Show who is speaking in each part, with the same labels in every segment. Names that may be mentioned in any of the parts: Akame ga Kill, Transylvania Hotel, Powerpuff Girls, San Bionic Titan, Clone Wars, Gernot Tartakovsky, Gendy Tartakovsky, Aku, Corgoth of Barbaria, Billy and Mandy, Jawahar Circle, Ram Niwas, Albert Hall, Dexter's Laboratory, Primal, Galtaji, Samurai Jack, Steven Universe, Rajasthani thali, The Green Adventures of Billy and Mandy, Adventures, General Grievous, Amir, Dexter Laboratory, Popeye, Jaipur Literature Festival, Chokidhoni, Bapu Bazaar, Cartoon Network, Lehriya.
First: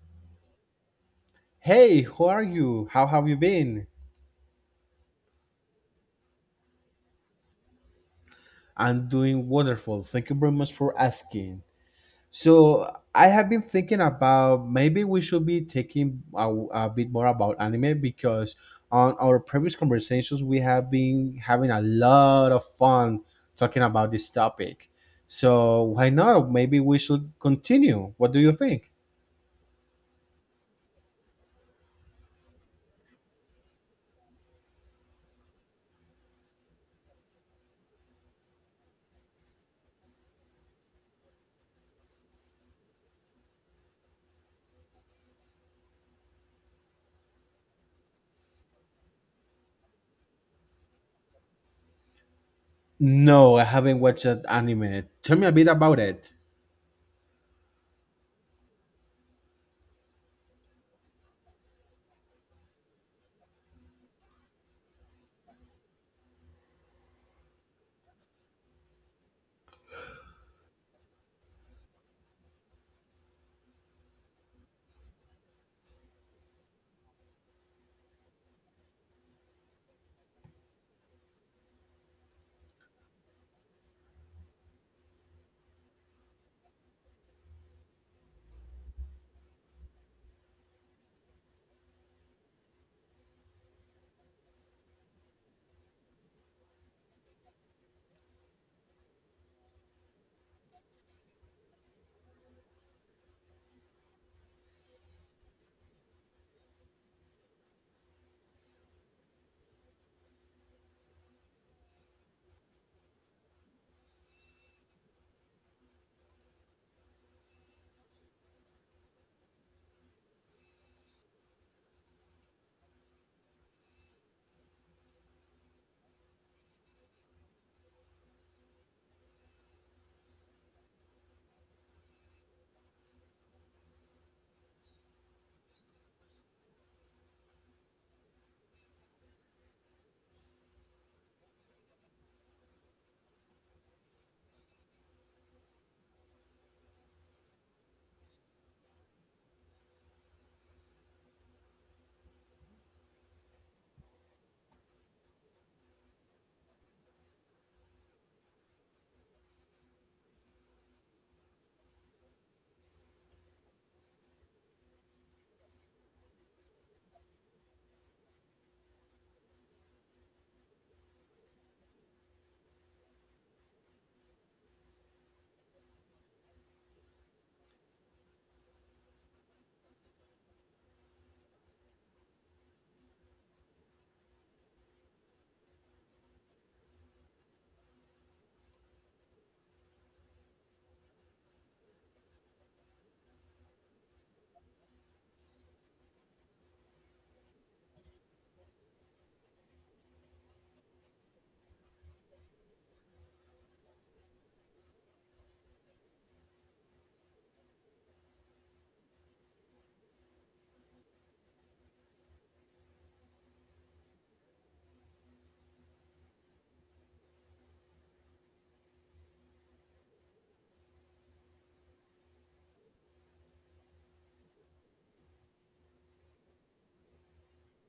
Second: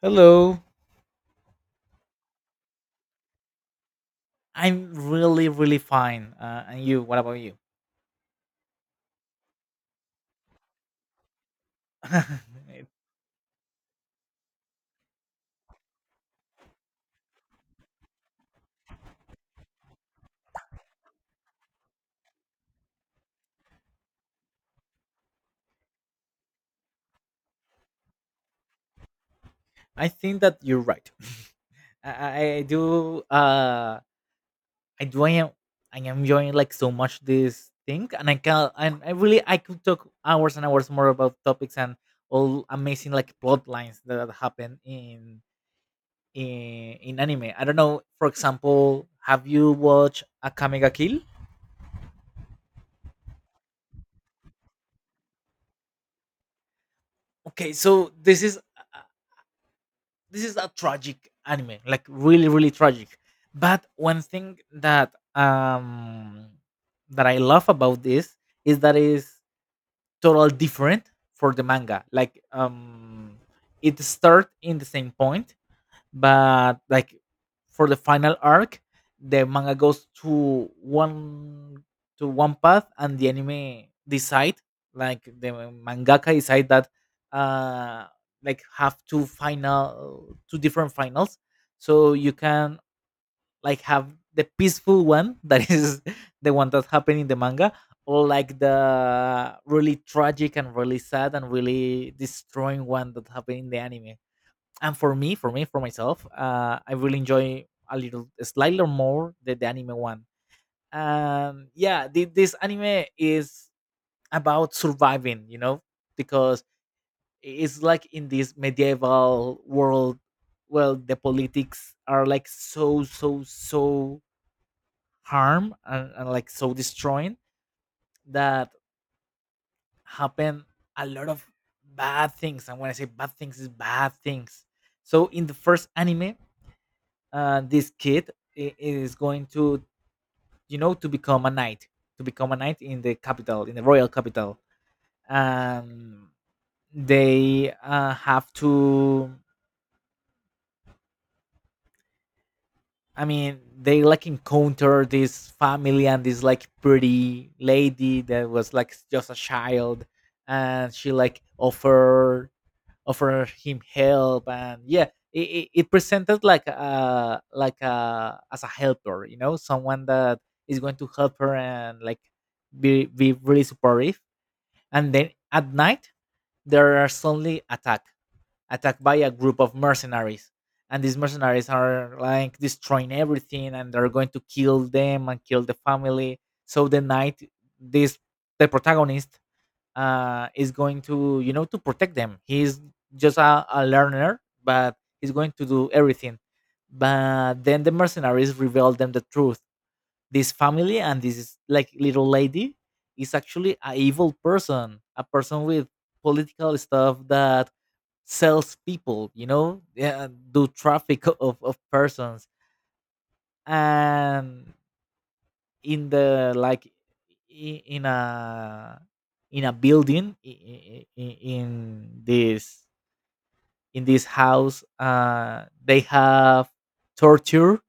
Speaker 1: Hello.
Speaker 2: Hey, how are you? How have you been?
Speaker 1: I'm really, really fine. And you? What about you?
Speaker 2: I'm doing wonderful. Thank you very much for asking. I have been thinking about maybe we should be taking a bit more about anime because on our previous conversations, we have been having a lot of fun talking about this topic. So, why not? Maybe we should continue. What do you think?
Speaker 1: I think that you're right. I do. I do. I am enjoying like so much this thing, and I can. And I really. I could talk hours and hours more about topics and all amazing like plot lines that happen in anime. I don't know. For example, have you watched Akame ga Kill?
Speaker 2: No, I haven't watched that anime. Tell me a bit about it.
Speaker 1: Okay, so this is a tragic anime, like really, really tragic. But one thing that I love about this is that it's total different for the manga. Like, it start in the same point, but like for the final arc the manga goes to one path, and the anime decide, like the mangaka decide that, uh like have two different finals, so you can like have the peaceful one that is the one that happened in the manga, or like the really tragic and really sad and really destroying one that happened in the anime. And for myself, I really enjoy a little slightly more the anime one. Yeah, this anime is about surviving because it's like in this medieval world. Well, the politics are like so harm, and like so destroying, that happen a lot of bad things. And when I say bad things is bad things. So in the first anime, this kid is going to, you know, to become a knight, in the capital, in the royal capital. um they, have to, I mean, they like encounter this family and this like pretty lady that was like just a child, and she like offer him help. And yeah, it presented like a, as a helper, someone that is going to help her, and like be really supportive. And then at night there are suddenly attacked by a group of mercenaries, and these mercenaries are like destroying everything and they're going to kill them and kill the family. So the night, this, the protagonist, is going to, to protect them. He's just a learner, but he's going to do everything. But then the mercenaries reveal them the truth. This family and this like little lady is actually a evil person, a person with political stuff that sells people. You know, yeah, do traffic of persons. And in the like, in a, in a building in, in this house, they have torture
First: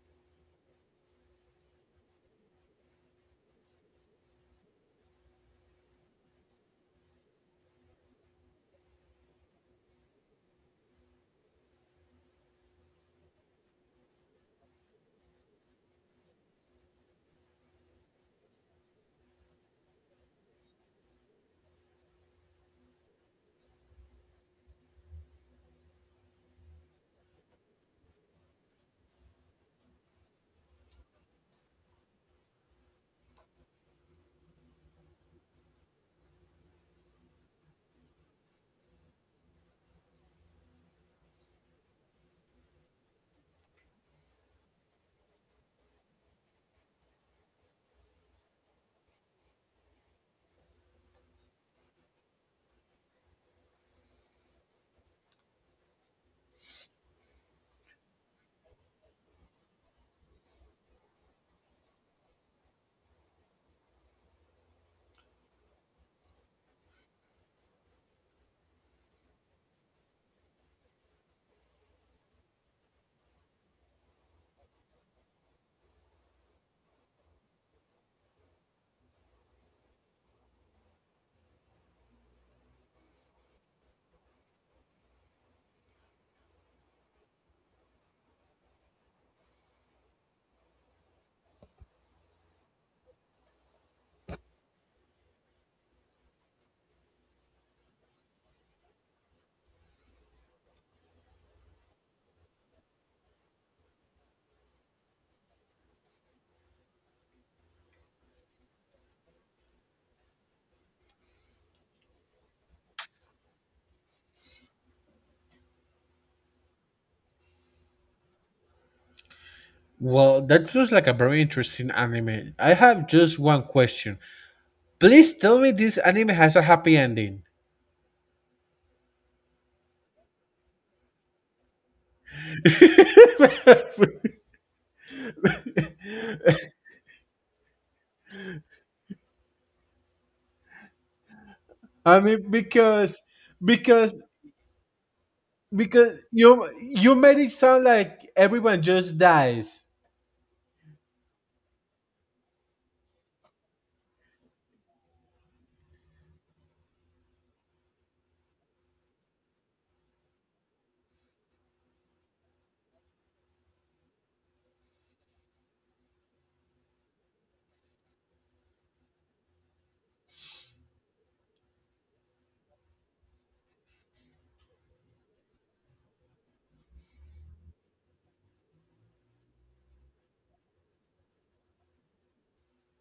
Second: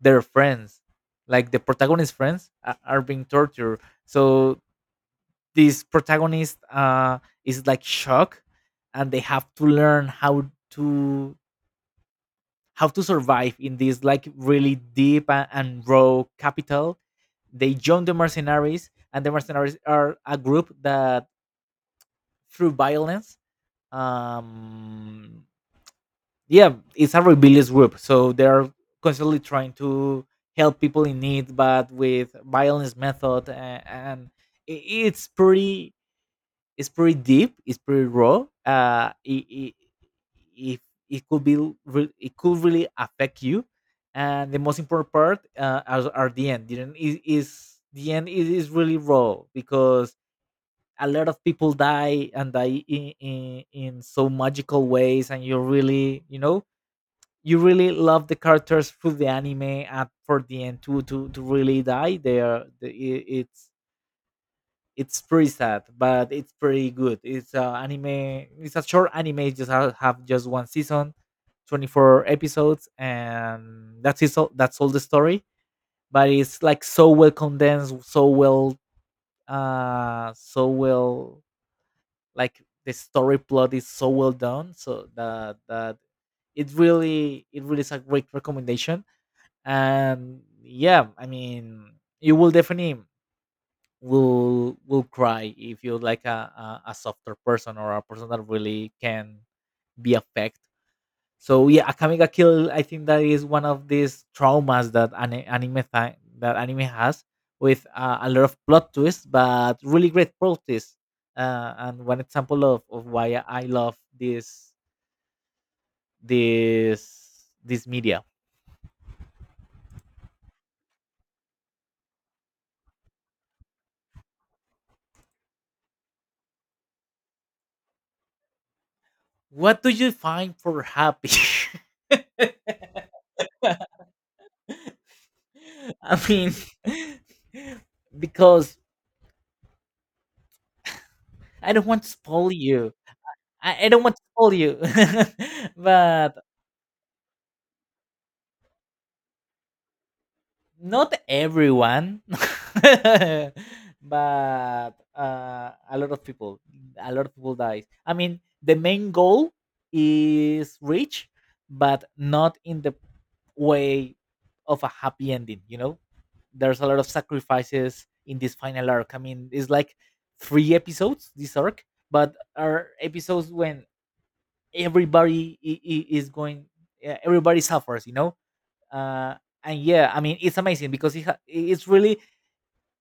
Speaker 1: their friends, like the protagonist friends are being tortured. So this protagonist, is like shocked, and they have to learn how to, survive in this like really deep and raw capital. They join the mercenaries, and the mercenaries are a group that, through violence, um, yeah, it's a rebellious group. So they're constantly trying to help people in need, but with violence method. And i- it's pretty it's pretty deep, it's pretty raw. It, it could really affect you. And the most important part, are the end. The end is, is the end is, is really raw because a lot of people die and die in, so magical ways, and you really, you really love the characters through the anime, and for the end to, really die, they are the, I- it's pretty sad, but it's pretty good. It's a anime. It's a short anime. It just have just one season, 24 episodes, and that's it. That's all the story. But it's like so well condensed, so well, so well. Like the story plot is so well done, so that it really is a great recommendation. And yeah, I mean, you will definitely will cry if you're like a softer person, or a person that really can be affected. So yeah, Akame ga Kill, I think that is one of these traumas that that anime has, with a lot of plot twists, but really great plot twists. And one example of why I love this media.
Speaker 2: Well, that sounds like a very interesting anime. I have just one question. Please tell me this anime has a happy ending.
Speaker 1: What do you find for happy? I mean, because I don't want to
Speaker 2: I mean,
Speaker 1: spoil you, I don't want to
Speaker 2: because
Speaker 1: spoil you,
Speaker 2: because
Speaker 1: but
Speaker 2: you made it sound like everyone just dies.
Speaker 1: not everyone, but a lot of people, dies. I mean, the main goal is reached, but not in the way of a happy ending. You know, there's a lot of sacrifices in this final arc. I mean, it's like three episodes this arc, but are episodes when everybody, is going yeah, everybody suffers. uh, and yeah, I mean, it's amazing because it's really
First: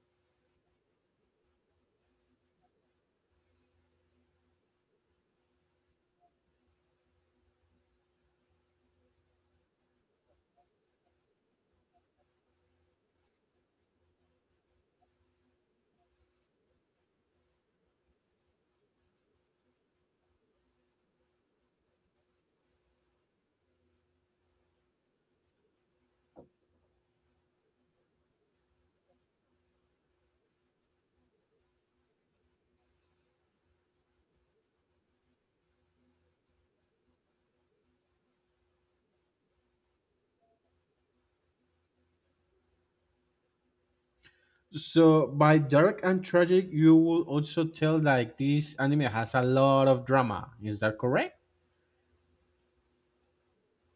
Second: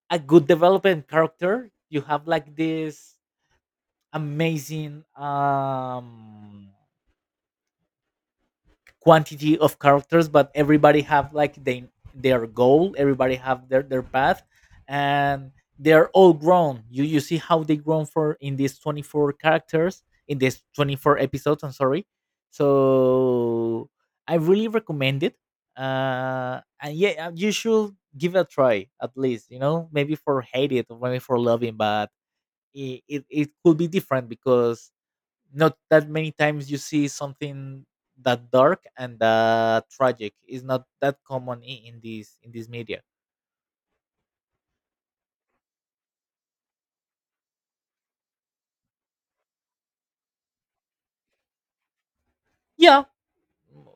Speaker 1: a good development character. You have like this amazing, quantity of characters, but everybody have like they their goal, everybody have their path, and they're all grown. You see how they grown for in these 24 characters in these 24 episodes, I'm sorry. So I really recommend it. And yeah, you should give it a try, at least, maybe for hate it, or maybe for loving. But it could be different because not that many times you see something that dark and that tragic. Is not that common in this, media.
Speaker 2: So by dark and tragic, you will also tell like this anime has a lot of drama. Is that correct?
Speaker 1: Yeah, m-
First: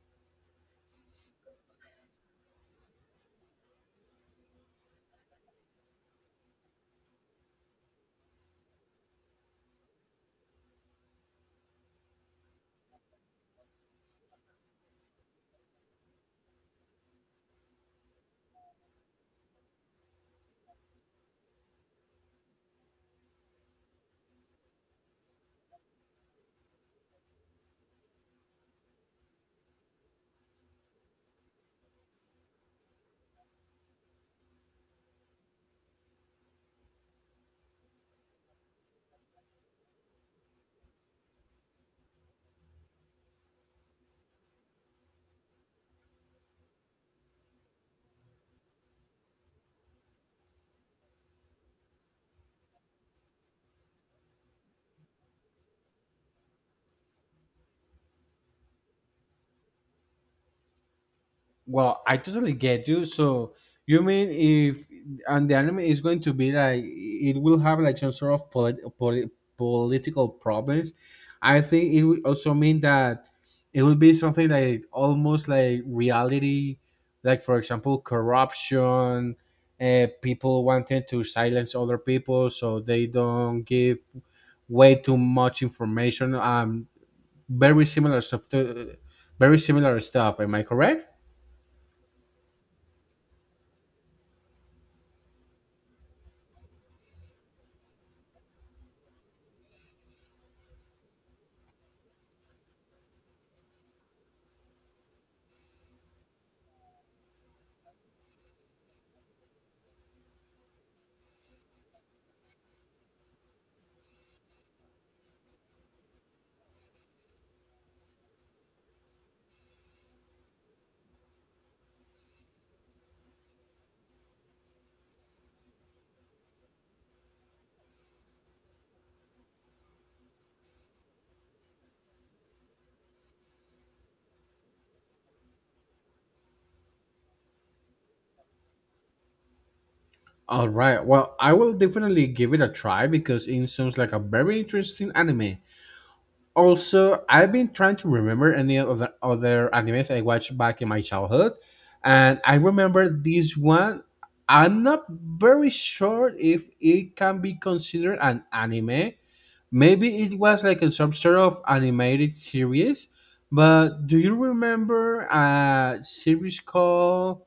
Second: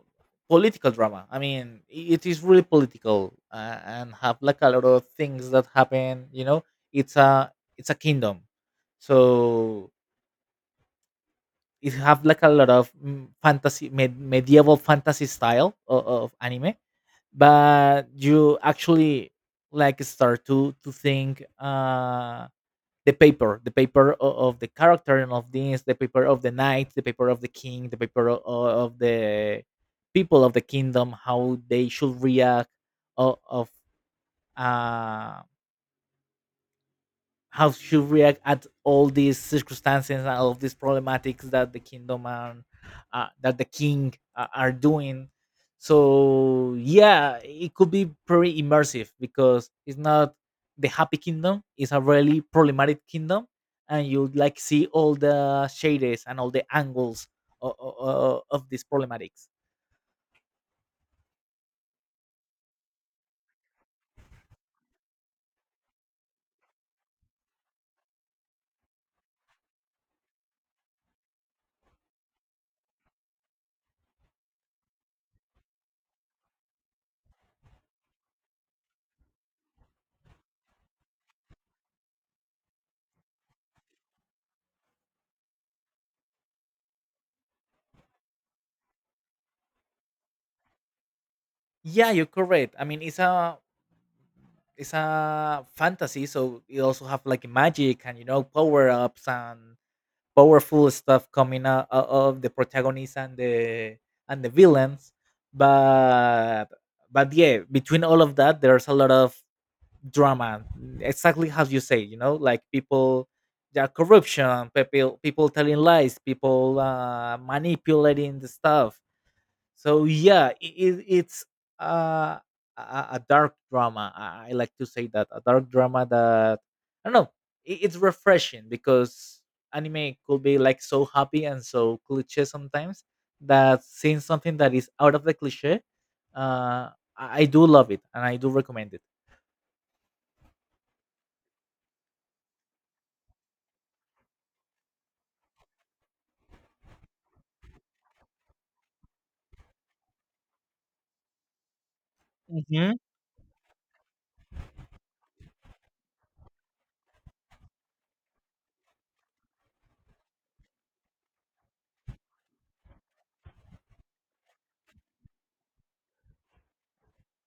Speaker 1: political drama, I mean, it is really political, and have like a lot of things that happen. It's a kingdom, so it have like a lot of, fantasy, medieval fantasy style of anime. But you actually like start to think, the paper, of the character, and the paper of the knight, the paper of the king, the paper of the people of the kingdom, how they should react, of, uh, how she react at all these circumstances and all of these problematics that the kingdom and that the king, are doing. So yeah, it could be pretty immersive because it's not the happy kingdom, it's a really problematic kingdom, and you like see all the shades and all the angles of, these problematics.
Speaker 2: Well, I totally get you. So you mean if and the anime is going to be like it will have like some sort of political problems. I think it would also mean that it will be something like almost like reality, like for example, corruption, people wanting to silence other people so they don't give way too much information. Very similar stuff to very similar stuff. Am I correct?
Speaker 1: Yeah, you're correct, I mean, it's a fantasy, so it also have like magic, and, you know, power ups and powerful stuff coming out of the protagonists and the, and the villains. But but yeah, between all of that, there's a lot of drama. Exactly how you say, you know, like people, yeah, corruption, people telling lies, people, manipulating the stuff. So yeah, it's, uh, a dark drama. I like to say that, a dark drama, that I don't know, it's refreshing because anime could be like so happy and so cliche sometimes, that seeing something that is out of the cliche, uh, I do love it, and I do recommend it.
Speaker 2: All right. Well, I will definitely give it a try because it sounds like a very interesting anime. Also, I've been trying to remember any of the other animes I watched back in my childhood, and I
Speaker 1: Hmm.
Speaker 2: remember this one. I'm not very sure if it can be considered an anime. Maybe it was like a some sort of animated series. But do you remember a series called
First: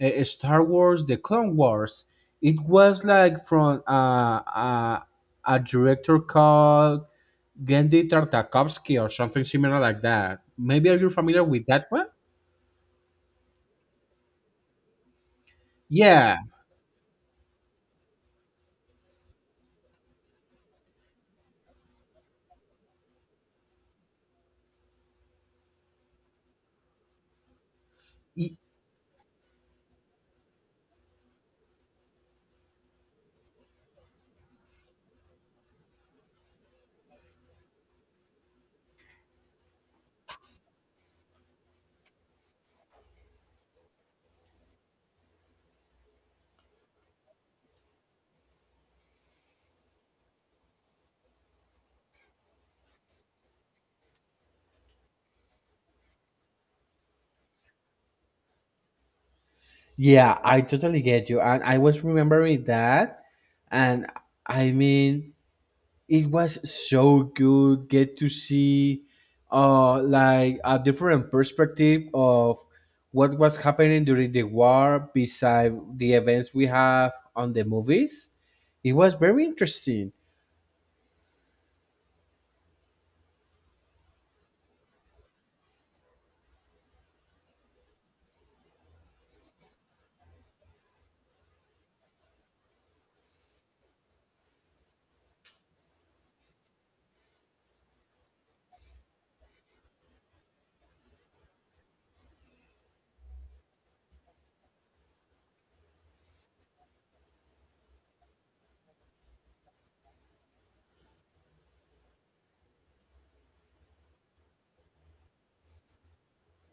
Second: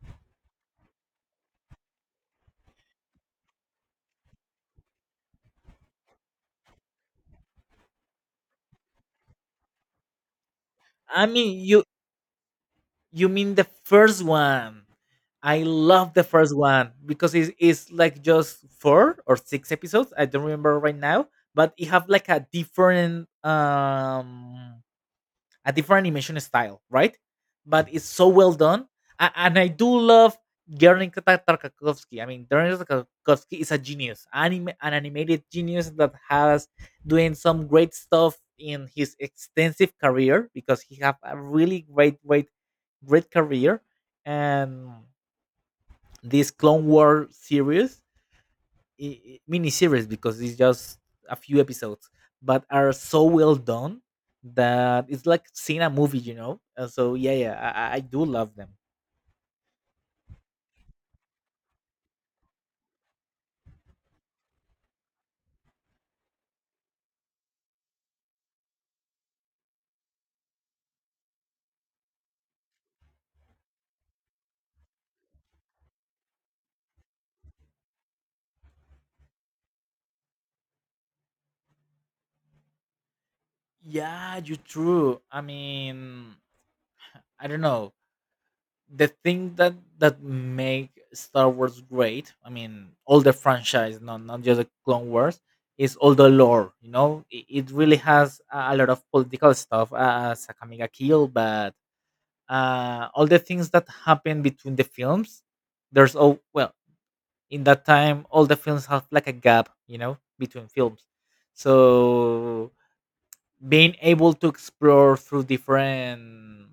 Speaker 2: Star Wars, The Clone Wars. It was like from a director called Gendy Tartakovsky or something similar like that. Maybe are you
Speaker 1: I
Speaker 2: familiar
Speaker 1: mean,
Speaker 2: with that one?
Speaker 1: you mean the first one? I love the
Speaker 2: Yeah,
Speaker 1: first one because it's like just four or six episodes. I don't remember right now, but it have like a different animation style, right? But it's so well
Speaker 2: y-
Speaker 1: done. A- and I do love Gernot Tartakovsky. I mean, Gernot Tartakovsky is a genius, an animated genius that has doing some great stuff in his extensive career, because he have a really great, great, great career. And this Clone War series, mini series, because it's just a few episodes, but are so well done that it's like seeing a movie. And so yeah, yeah, I do love them.
Speaker 2: yeah, I totally get you, and I was remembering that, and I mean, it was so good get to see like a different perspective of what was happening during the war beside the events we have on the movies. It was very interesting.
Speaker 1: Yeah, you are true. I mean, I don't know. The thing that make Star Wars great, I mean, all the franchise, not just the Clone Wars, is all the lore. You know, it really has a lot of political stuff, as Akamiga Kill. But, all the things that happen between the films. There's all well in that time, all the films have like a gap, you know, between films. So being able to explore through different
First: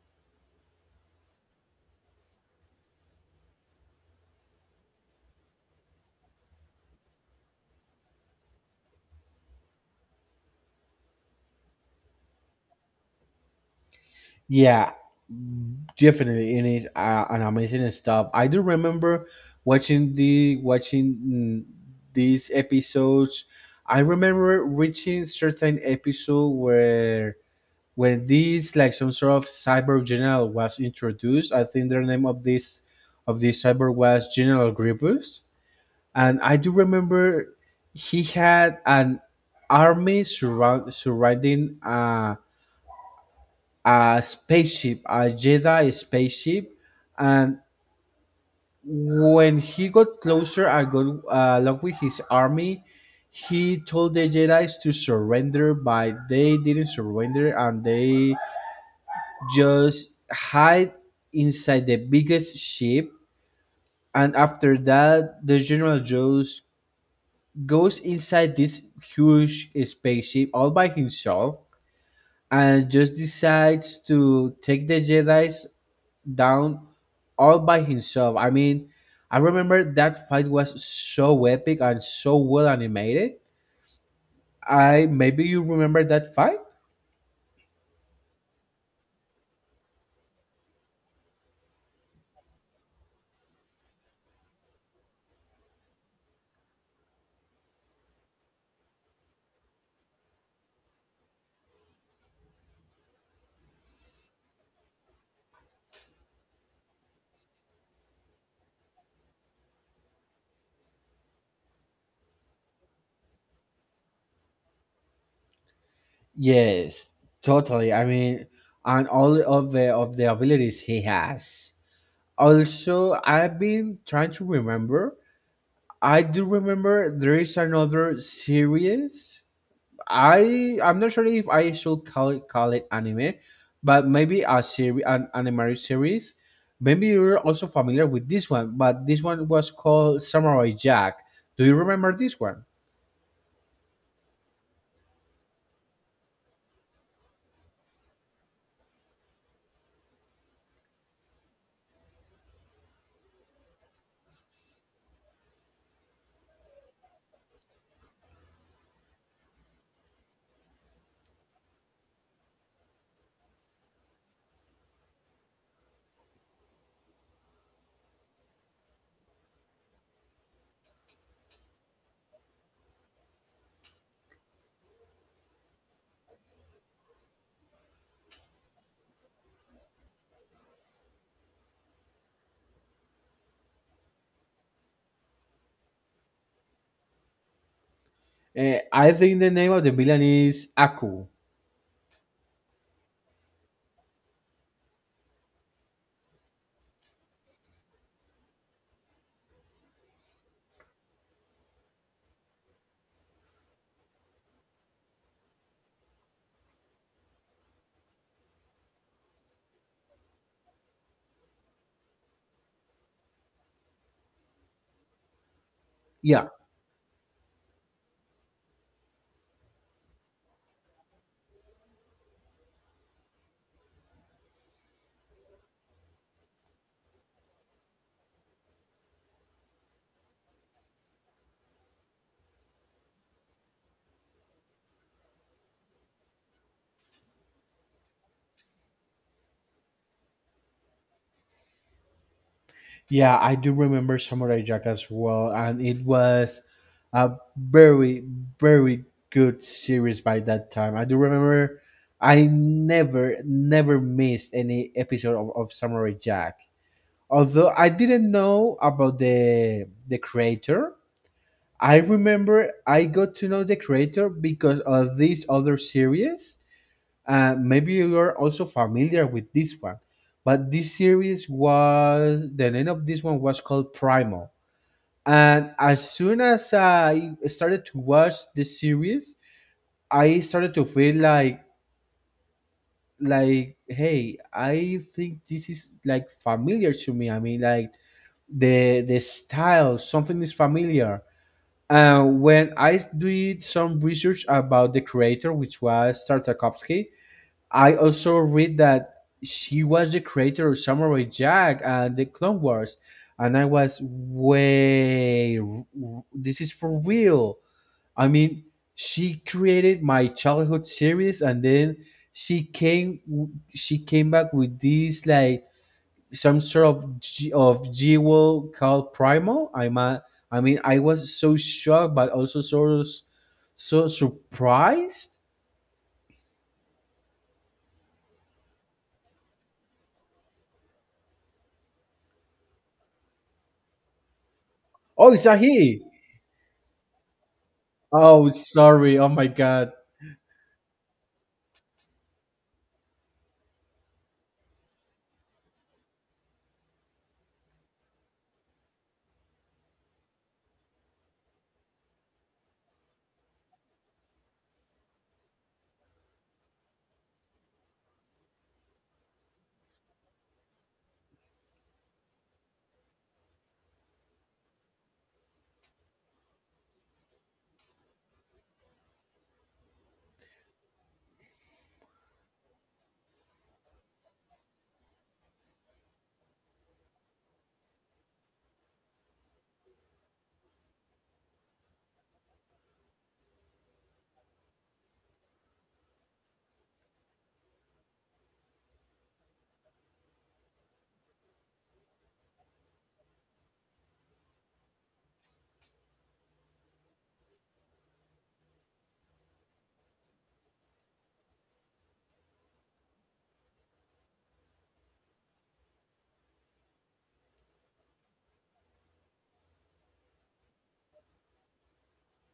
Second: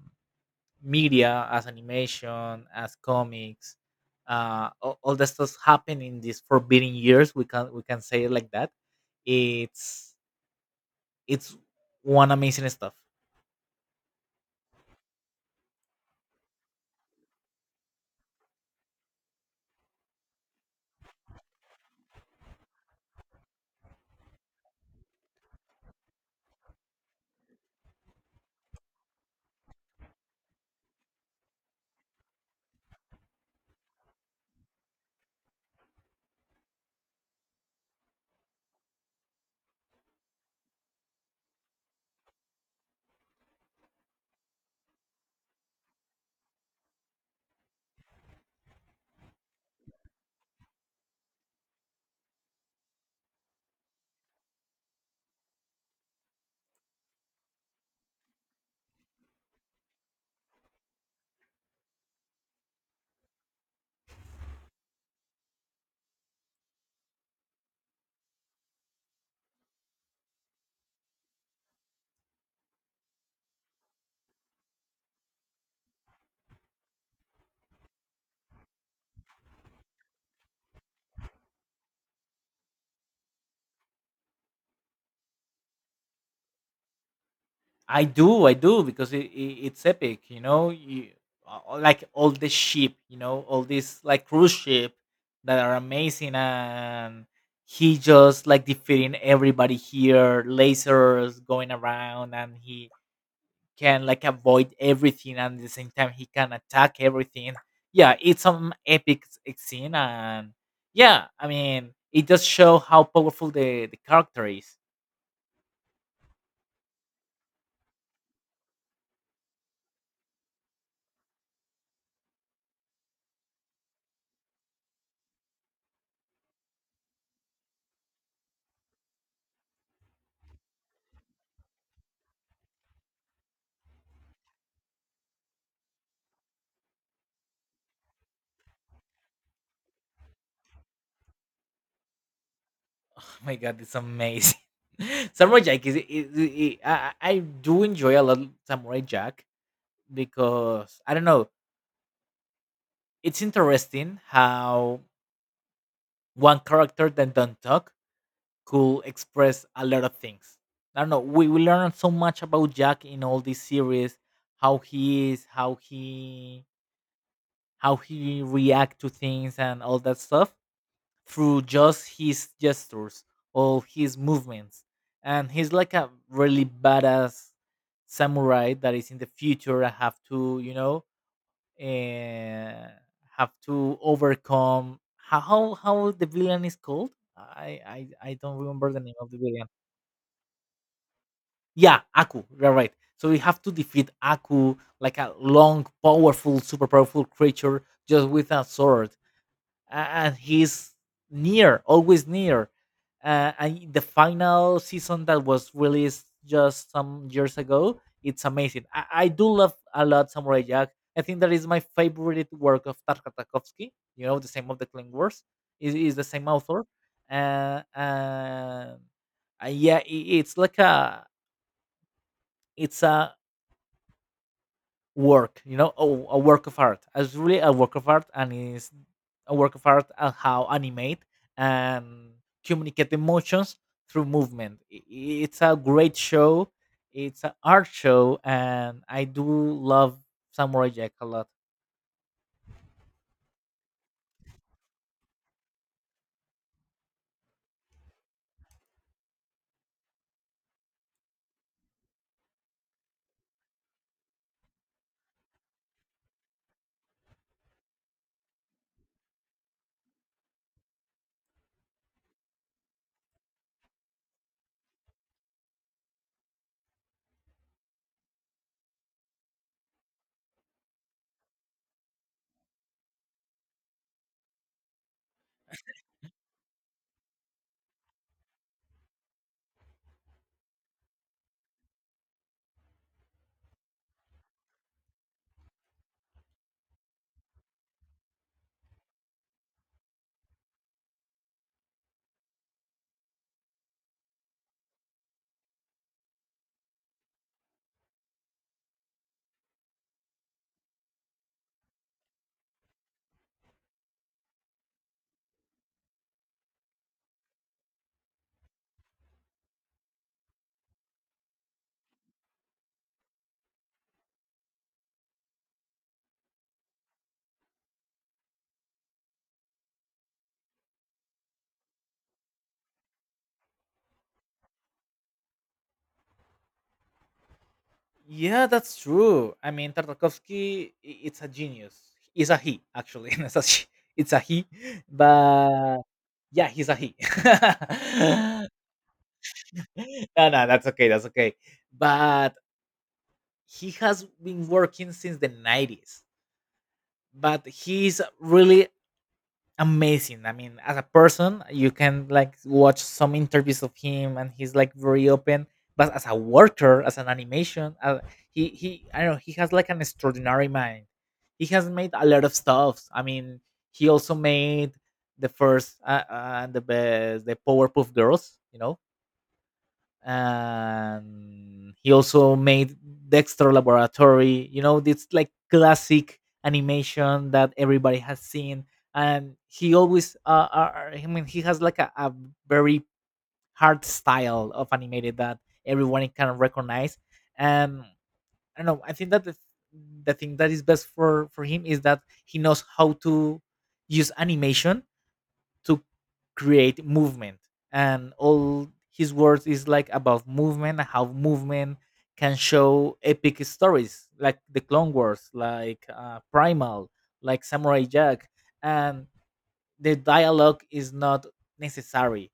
Speaker 1: media, as animation, as comics, all the stuff happening in these forbidden years. We can say it like that. It's it's one amazing stuff.
Speaker 2: Yeah, definitely it is an amazing stuff. I do remember watching these episodes. I remember reaching certain episode where when this like some sort of cyber general was introduced. I think the name of this cyber was General Grievous, and I do remember he had an army surrounding a spaceship, a Jedi spaceship. And when he got closer and got along with his army, he told the Jedis to surrender, but they didn't surrender and they just hide inside the biggest ship. And after that, the general just goes inside this huge spaceship all by himself and just decides to take the Jedis down all by himself. I mean, I remember that fight was so epic and so well animated. I maybe you remember that fight.
Speaker 1: I do, because it's epic, you know. You, like all the ship, all these like cruise ship that are amazing. And he just like defeating everybody here, lasers going around, and he can like avoid everything, and at the same time he can attack everything. Yeah, it's some epic scene, and yeah, I mean, it does show how powerful the character is.
Speaker 2: Yes, totally, I mean, and all of the abilities he has. Also, I've been trying to remember. I do remember there is another series. I'm not sure if I should call it anime, but maybe a series, an anime series. Maybe you're also familiar with this one, but this one was called Samurai Jack. Do you remember this one?
Speaker 1: Oh my God, it's amazing. Samurai Jack I do enjoy a lot Samurai Jack because I don't know. It's interesting how one character that don't talk could express a lot of things. I don't know. We learn so much about Jack in all this series, how he is, how he react to things and all that stuff, through just his gestures or his movements. And he's like a really badass samurai that is in the future and uh, have to overcome how the villain is called. I don't remember the
Speaker 2: I
Speaker 1: name of the
Speaker 2: think the
Speaker 1: villain.
Speaker 2: name of the villain is Aku.
Speaker 1: Yeah, Aku. You're right. So we have to defeat Aku, like a long, powerful, super powerful creature, just with a sword, uh, and he's near, always near. And the final season that was released just some years ago, it's amazing. I do love a lot Samurai Jack. I think that is my favorite work of Tarkovsky. You know, the same of the Clone Wars is the same
Speaker 2: Yeah,
Speaker 1: author. Uh, uh, yeah, it's a work, a work of art. It's really a work of art, and it's a work of art and how animate and communicate emotions through movement. It's a great show. It's an art show, and I do love Samurai Jack a lot.
Speaker 2: yeah, I do remember Samurai Jack as well, and it was a very good series by that time. I do remember I never missed any episode of Samurai Jack. Although I didn't know about the creator, I remember I got to know the creator because of this other series. Maybe you are also familiar with this one, but this series was the name of this one was called Primal. And as soon as I started to watch this series, I started to feel like hey, I think this is like familiar to me. I mean, like the style, something is familiar. And when I did some research about the creator, which was Tartakovsky, I also read that she was the creator of Samurai Jack and the Clone Wars, and I was way. This is for real. I mean, she created my childhood series, and then she came. she came back with this like some sort of jewel called Primal. I mean, I was so shocked, but also sort of so surprised.
Speaker 1: Yeah, that's true. I mean, Tartakovsky, it's a genius. He's a he, actually. It's a she, it's a he,
Speaker 2: Oh, is that
Speaker 1: but
Speaker 2: he?
Speaker 1: yeah, he's a he.
Speaker 2: Oh, sorry. Oh my God.
Speaker 1: No, no, that's okay, that's okay. But he has been working since the 90s, but he's really amazing. I mean, as a person, you can like watch some interviews of him, and he's like very open. But as a worker, as an animation, he I don't know, he has like an extraordinary mind. He has made a lot of stuff. I mean, he also made the first, the best, the Powerpuff Girls, and he also made Dexter Laboratory. It's like classic animation that everybody has seen, and he always, I mean, he has like a very hard style of animated that everyone can recognize. And I don't know. I think that the thing that is best for him is that he knows how to use animation to create movement, and all his words is like about movement, how movement can show epic stories, like the Clone Wars, like Primal, like Samurai Jack. And the dialogue is not necessary.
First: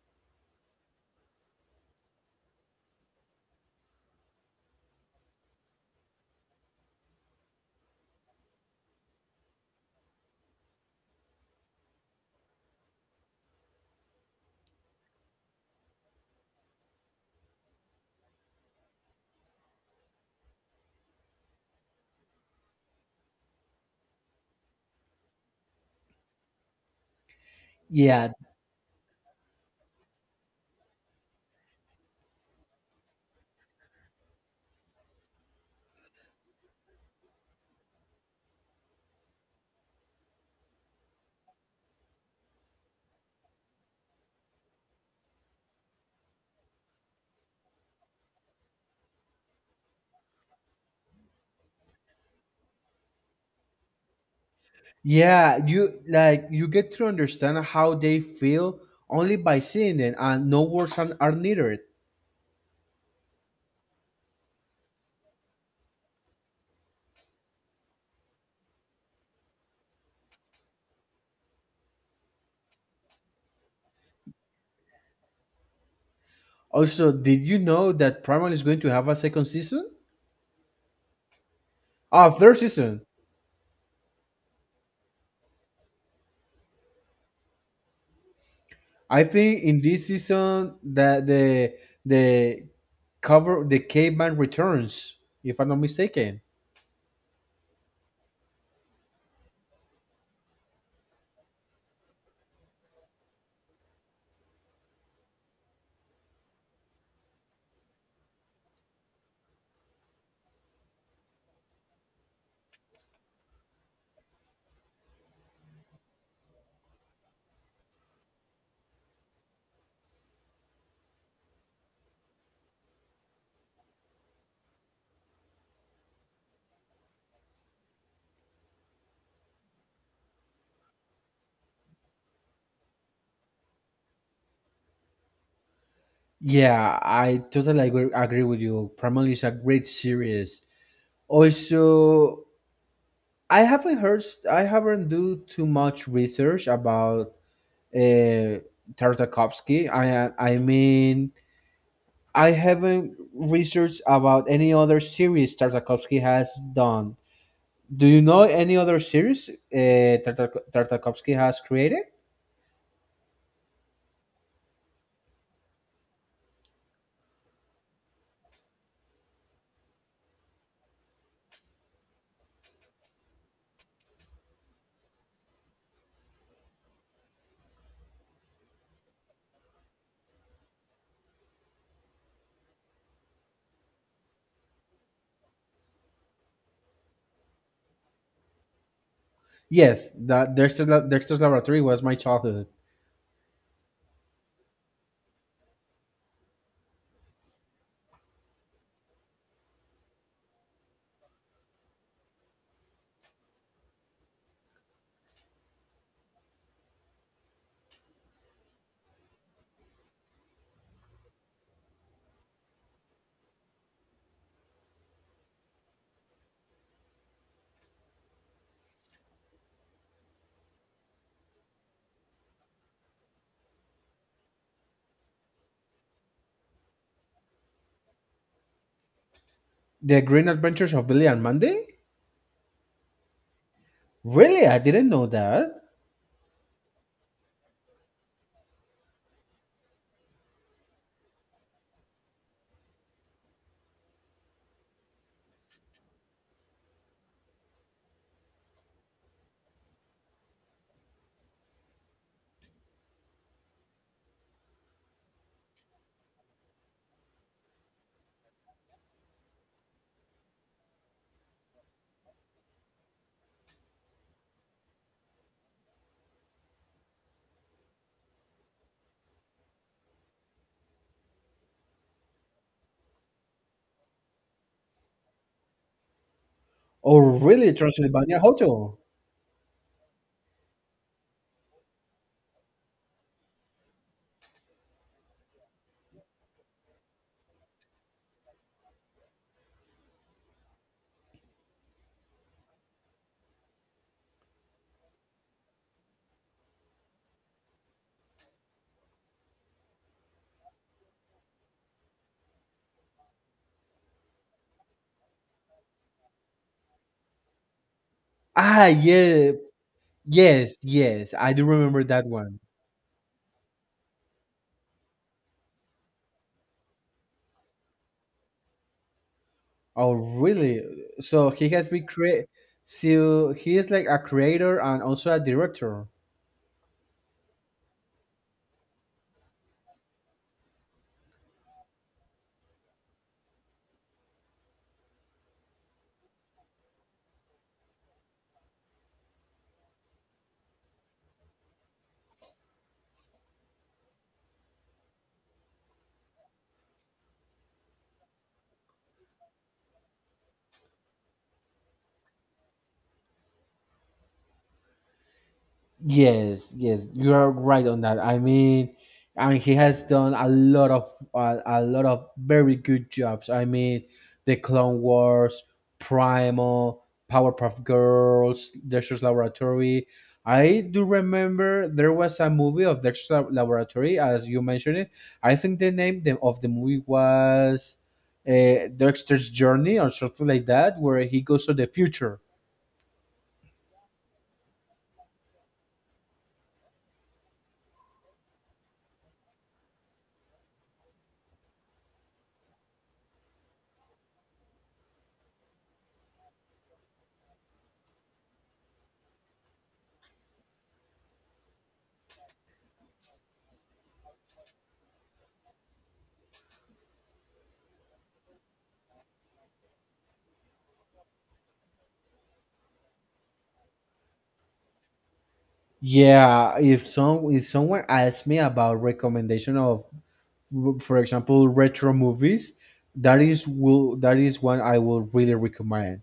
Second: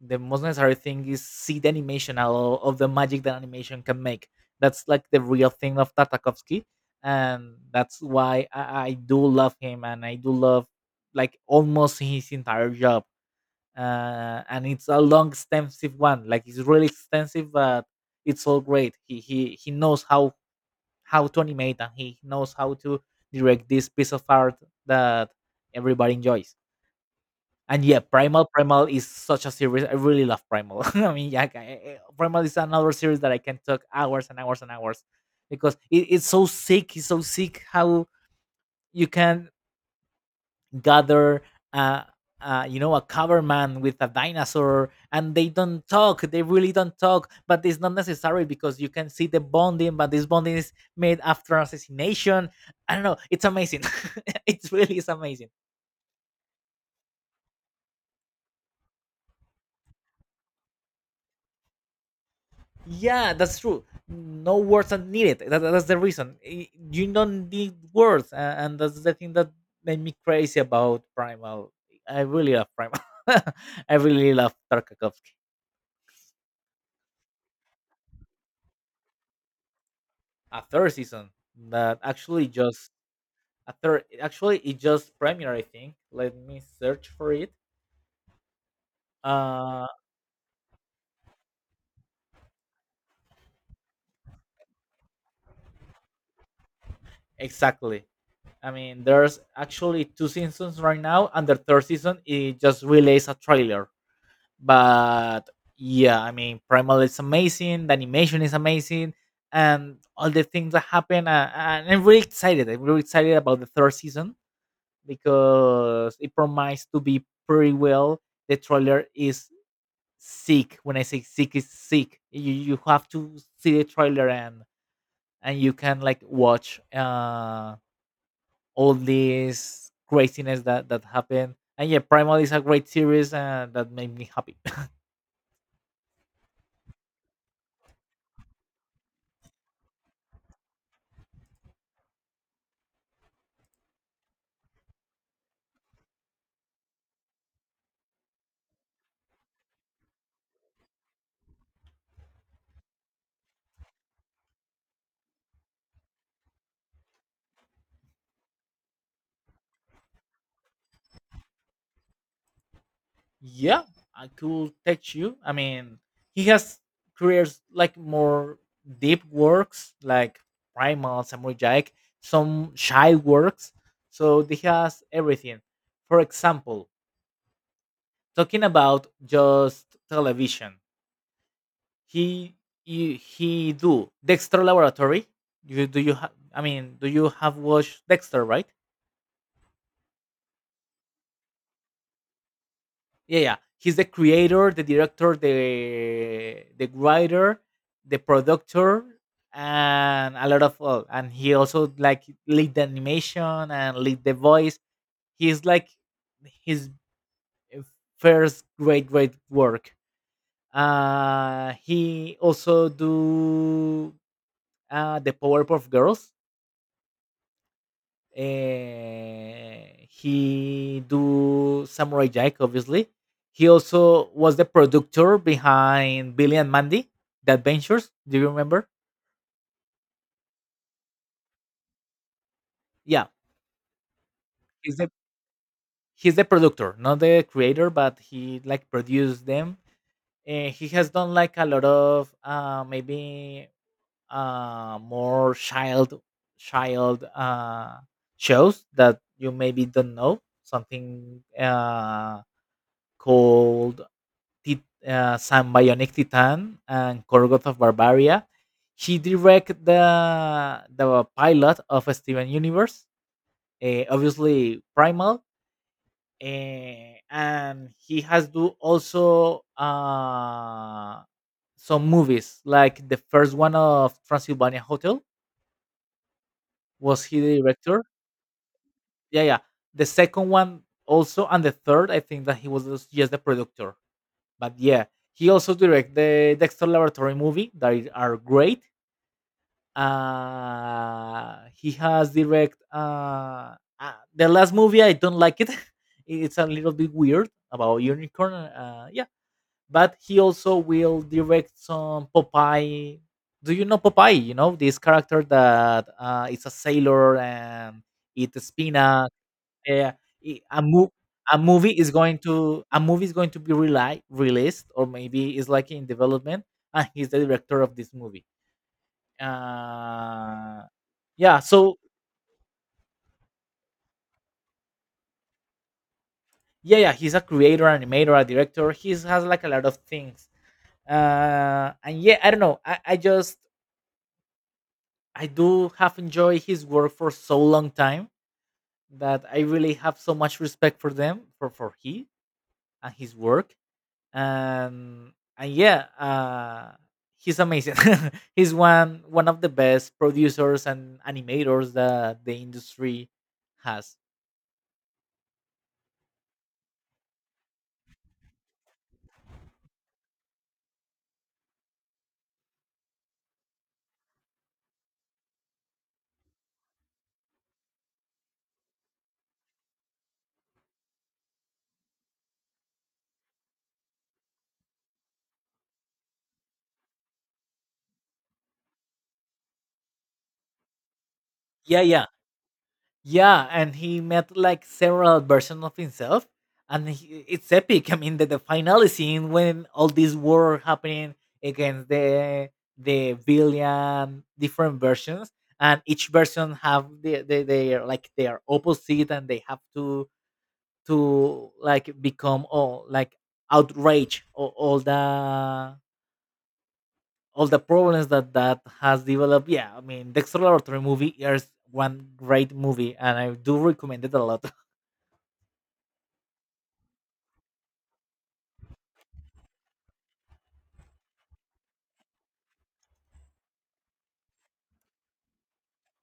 Speaker 1: The most necessary thing is see the animation, all of the magic that animation can make. That's like the real thing of Tatakovsky, and that's why I do love him, and I do love like almost his entire job. And it's a long extensive one, like it's really extensive, but it's all great. He knows how to animate, and he knows how to direct this piece of art that everybody enjoys. And yeah,
Speaker 2: Yeah.
Speaker 1: Primal is such a series. I really love Primal. I mean, yeah, Primal is another series that I can talk hours and hours and hours, because it's so sick. It's so sick how you can gather uh, a cover man with a dinosaur, and they don't talk. They really don't talk, but it's not necessary because you can see the bonding. But this bonding is made after assassination. I don't know. It's amazing. It really is amazing.
Speaker 2: Yeah. You like you get to understand how they feel only by seeing them and no words are needed.
Speaker 1: Yeah, that's true. No words are needed. That's the reason. You don't need words, and that's the thing that made me crazy about Primal. I really love Primal. I really love Tarkovsky.
Speaker 2: Also, did you know that Primal is going to have a second season?
Speaker 1: a third season that
Speaker 2: Ah,
Speaker 1: actually
Speaker 2: third
Speaker 1: just
Speaker 2: season.
Speaker 1: a third, actually it just premiered, I think. Let me search for it.
Speaker 2: I think in
Speaker 1: uh
Speaker 2: this season that the cover the caveman returns, if I'm not mistaken.
Speaker 1: exactly. I mean, there's actually two seasons right now, and the third season it just released a trailer. But yeah, I mean, Primal is amazing. The animation is amazing, and all the things that happen, and I'm really excited. I'm really excited about the third season because it promised to be pretty well. The trailer is seek. When I say seek, is seek, you have to see the trailer, and you can like watch all this craziness that happened. And yeah, Primal is a great series, and that made me happy.
Speaker 2: Yeah, I totally agree with you. Primal is a great series. Also, I haven't heard. I haven't do too much research about uh, Tartakovsky. I mean, I haven't researched about any other series Tartakovsky has done. Do you know any other series Tartakovsky has created?
Speaker 1: Yeah, I could text you. I mean, he has careers like more deep works, like Primal, Samurai Jack, some shy works. So he has everything. For example, talking about just television, he he do Dexter Laboratory. You have? I mean, do you have watched Dexter? Right?
Speaker 2: Yes, that Dexter's Laboratory was my childhood.
Speaker 1: Yeah, yeah. He's the creator, the director, the writer, the producer, and a lot of all. And he also like lead the animation and lead the voice. He's like his first great great work. He also do the Powerpuff Girls. He do Samurai Jack, obviously. He also was the producer behind Billy and Mandy, the Adventures. Do you remember?
Speaker 2: The Green Adventures of Billy and Mandy.
Speaker 1: Yeah,
Speaker 2: Really, I
Speaker 1: he's the
Speaker 2: didn't know that.
Speaker 1: he's the producer, not the creator, but he like produced them. He has done like a lot of, maybe, more child shows that you maybe don't know. Something called, San Bionic Titan and Corgoth of Barbaria. She directed the pilot of Steven Universe, obviously Primal, and he has do also some movies, like the first one of Transylvania Hotel. Was
Speaker 2: Or
Speaker 1: he the
Speaker 2: really,
Speaker 1: director?
Speaker 2: Transylvania Hotel.
Speaker 1: Yeah, yeah. The second one also, and the third, I think that he was just the producer. But yeah, he also directed the Dexter Laboratory movie that are great. He has direct, the last movie. I don't like it. It's a little bit weird about unicorn. Yeah, but he also will direct some Popeye. Do you know Popeye? You know this character that is a sailor and eats
Speaker 2: Ah,
Speaker 1: spinach.
Speaker 2: yeah,
Speaker 1: Yeah, yeah.
Speaker 2: yes,
Speaker 1: A mo
Speaker 2: yes, I
Speaker 1: a
Speaker 2: do
Speaker 1: movie
Speaker 2: remember
Speaker 1: is
Speaker 2: that
Speaker 1: going
Speaker 2: one.
Speaker 1: to a movie is going to be reli released, or maybe is like in development, and he's the director of this movie.
Speaker 2: Oh, really?
Speaker 1: Uh,
Speaker 2: So
Speaker 1: yeah.
Speaker 2: he has
Speaker 1: So
Speaker 2: been create. So he is like a creator and also a director.
Speaker 1: yeah, yeah, he's a creator, animator, a director. He has like a lot of things. And yeah, I don't know. I do have enjoyed his work for so long time that I really have so much respect for them, for he and his work. And yeah, he's amazing. He's one of the best producers and animators that the industry has.
Speaker 2: Yes, yes, you are right on that. I mean, he has done a lot of very good jobs. I mean, the Clone Wars, Primal, Powerpuff Girls, Dexter's Laboratory. I do remember there was a movie of Laboratory, as you mentioned it. I think the name of the movie was Dexter's Journey or something like that, where he goes to the
Speaker 1: Yeah, yeah,
Speaker 2: future.
Speaker 1: yeah, and he met like several versions of himself. And it's epic. I mean, the final scene when all this war happening against the villain, different versions, and each version have their like their opposite, and they have to like become all like outrage, or all the problems that has developed. Yeah, I mean, the extraordinary movie is one great movie, and I do recommend it a lot.
Speaker 2: Yeah, if some if someone asks me about recommendation of, for example, retro movies, that is one I will really recommend.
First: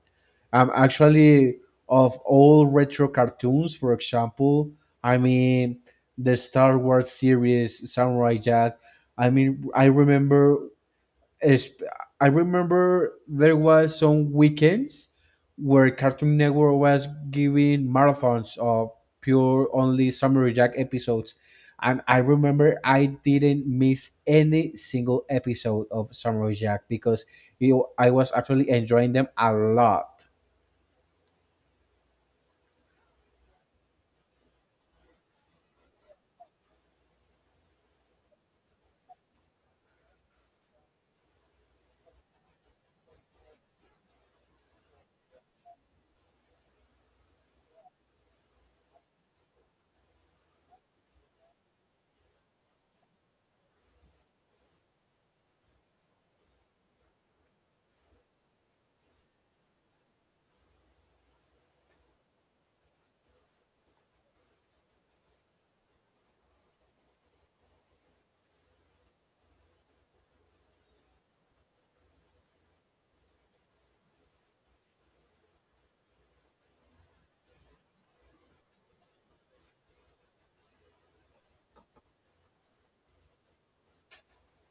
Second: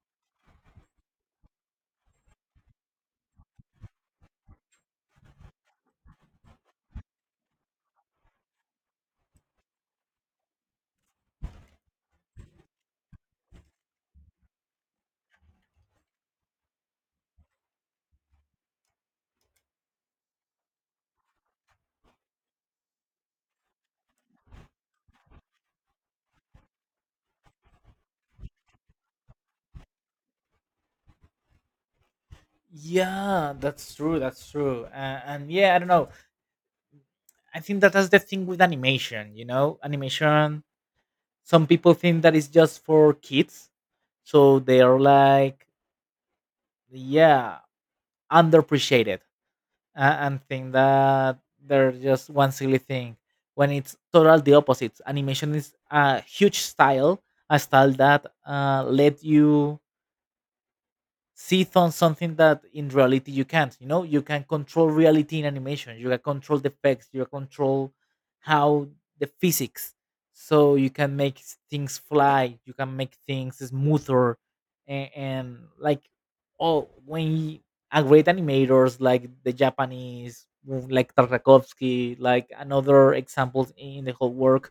Speaker 2: Actually, of all retro cartoons, for example, I mean the Star Wars series, Samurai Jack. I mean, is I remember there was some weekends where Cartoon Network was giving marathons of pure only Samurai Jack episodes, and I remember I didn't miss any single episode of Samurai Jack because you know, I was actually enjoying them a lot.
Speaker 1: Yeah, that's true, that's true. And yeah, I don't know. I think that that's the thing with animation. Animation, some people think that it's just for kids, so they are like, yeah, underappreciated, and think that they're just one silly thing, when it's total the opposite. Animation is a huge style, a style that let you sit on something that in reality you can't. You know, you can control reality in animation. You can control the effects. You can control how the physics. So you can make things fly. You can make things smoother, and like, oh, when a great animators like the Japanese, like Tarkovsky, like another examples in the whole world,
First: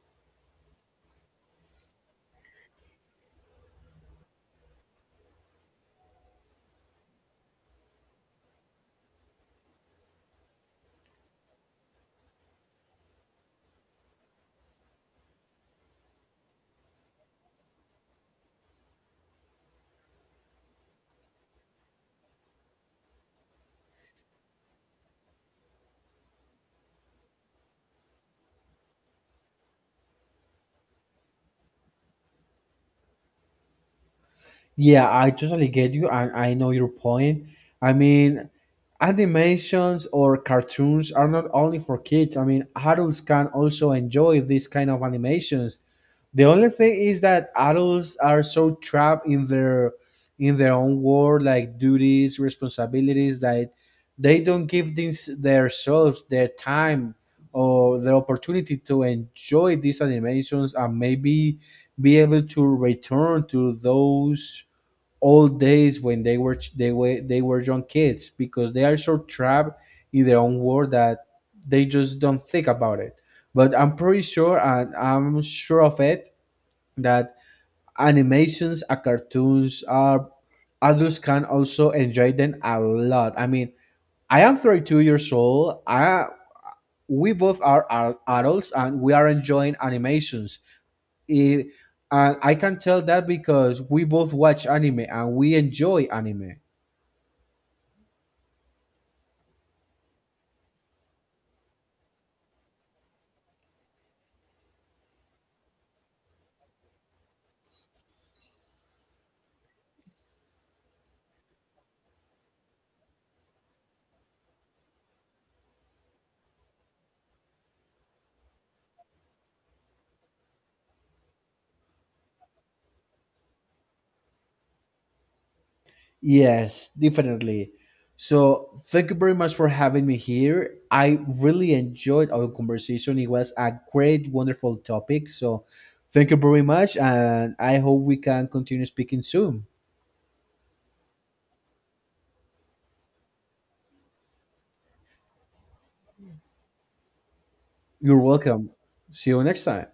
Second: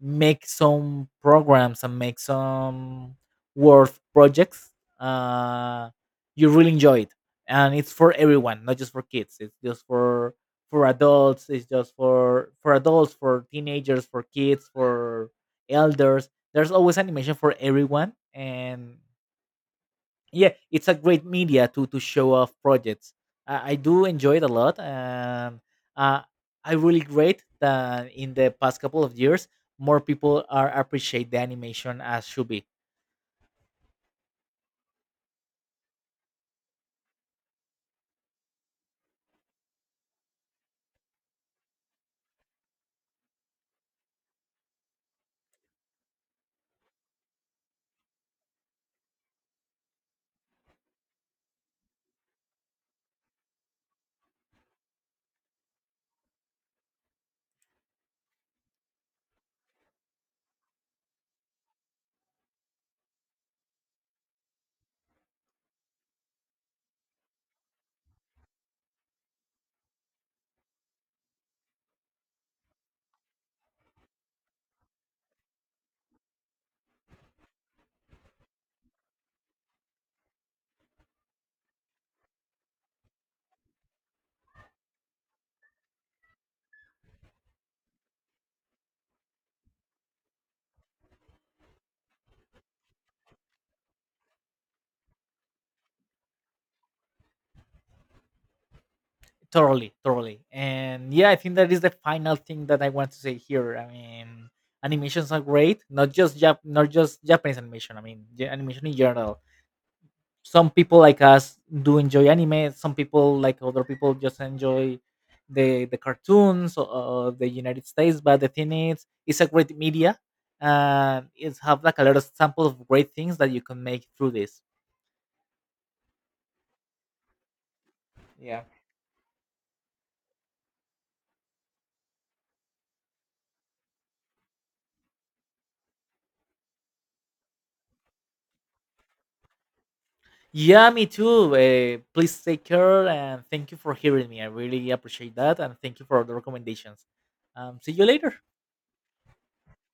Speaker 1: make some programs and make some work projects, uh, you really enjoy it, and it's for everyone, not just for kids. It's just for adults. It's just for adults, for teenagers, for kids, for elders. There's always animation for everyone. And yeah, it's a great media to show off projects. I do enjoy it a lot. And uh, I really great that in the past couple of years more people are appreciate the animation as should be.
Speaker 2: Yeah, I totally get you, and I know your point. I mean, animations or cartoons are not only for kids. I mean, adults can also enjoy these kind of animations. The only thing is that adults are so trapped in their own world, like duties, responsibilities, that they don't give these themselves their time or the opportunity to enjoy these animations and maybe be able to return to those old days when they were young kids because they are so trapped in their own world that they just don't think about it. But I'm pretty sure, and I'm sure of it, that animations and cartoons are adults can also enjoy them a lot. I mean, I am 32 years old. I we both are adults and we are enjoying animations. It, and I can tell that because we both watch anime and we enjoy anime.
Speaker 1: Totally, totally, and yeah, I think that is the final thing that I want to say here. I mean, animations are great. Not just Japanese animation. I mean, the animation in general. Some people like us do enjoy anime. Some people like other people just enjoy the cartoons, of the United States. But the thing is, it's a great media, and it's have like a lot of sample of great things that you can make through this.
Speaker 2: Yes, definitely.
Speaker 1: Yeah.
Speaker 2: So thank you very much for having me here. I really enjoyed our conversation. It was a great, wonderful topic. So thank you very much, and I hope we can continue speaking soon.
Speaker 1: Yeah, me too. Please take care, and thank you for hearing me. I really appreciate that, and thank you for the recommendations. See you
Speaker 2: You're
Speaker 1: later.
Speaker 2: welcome. See you next time.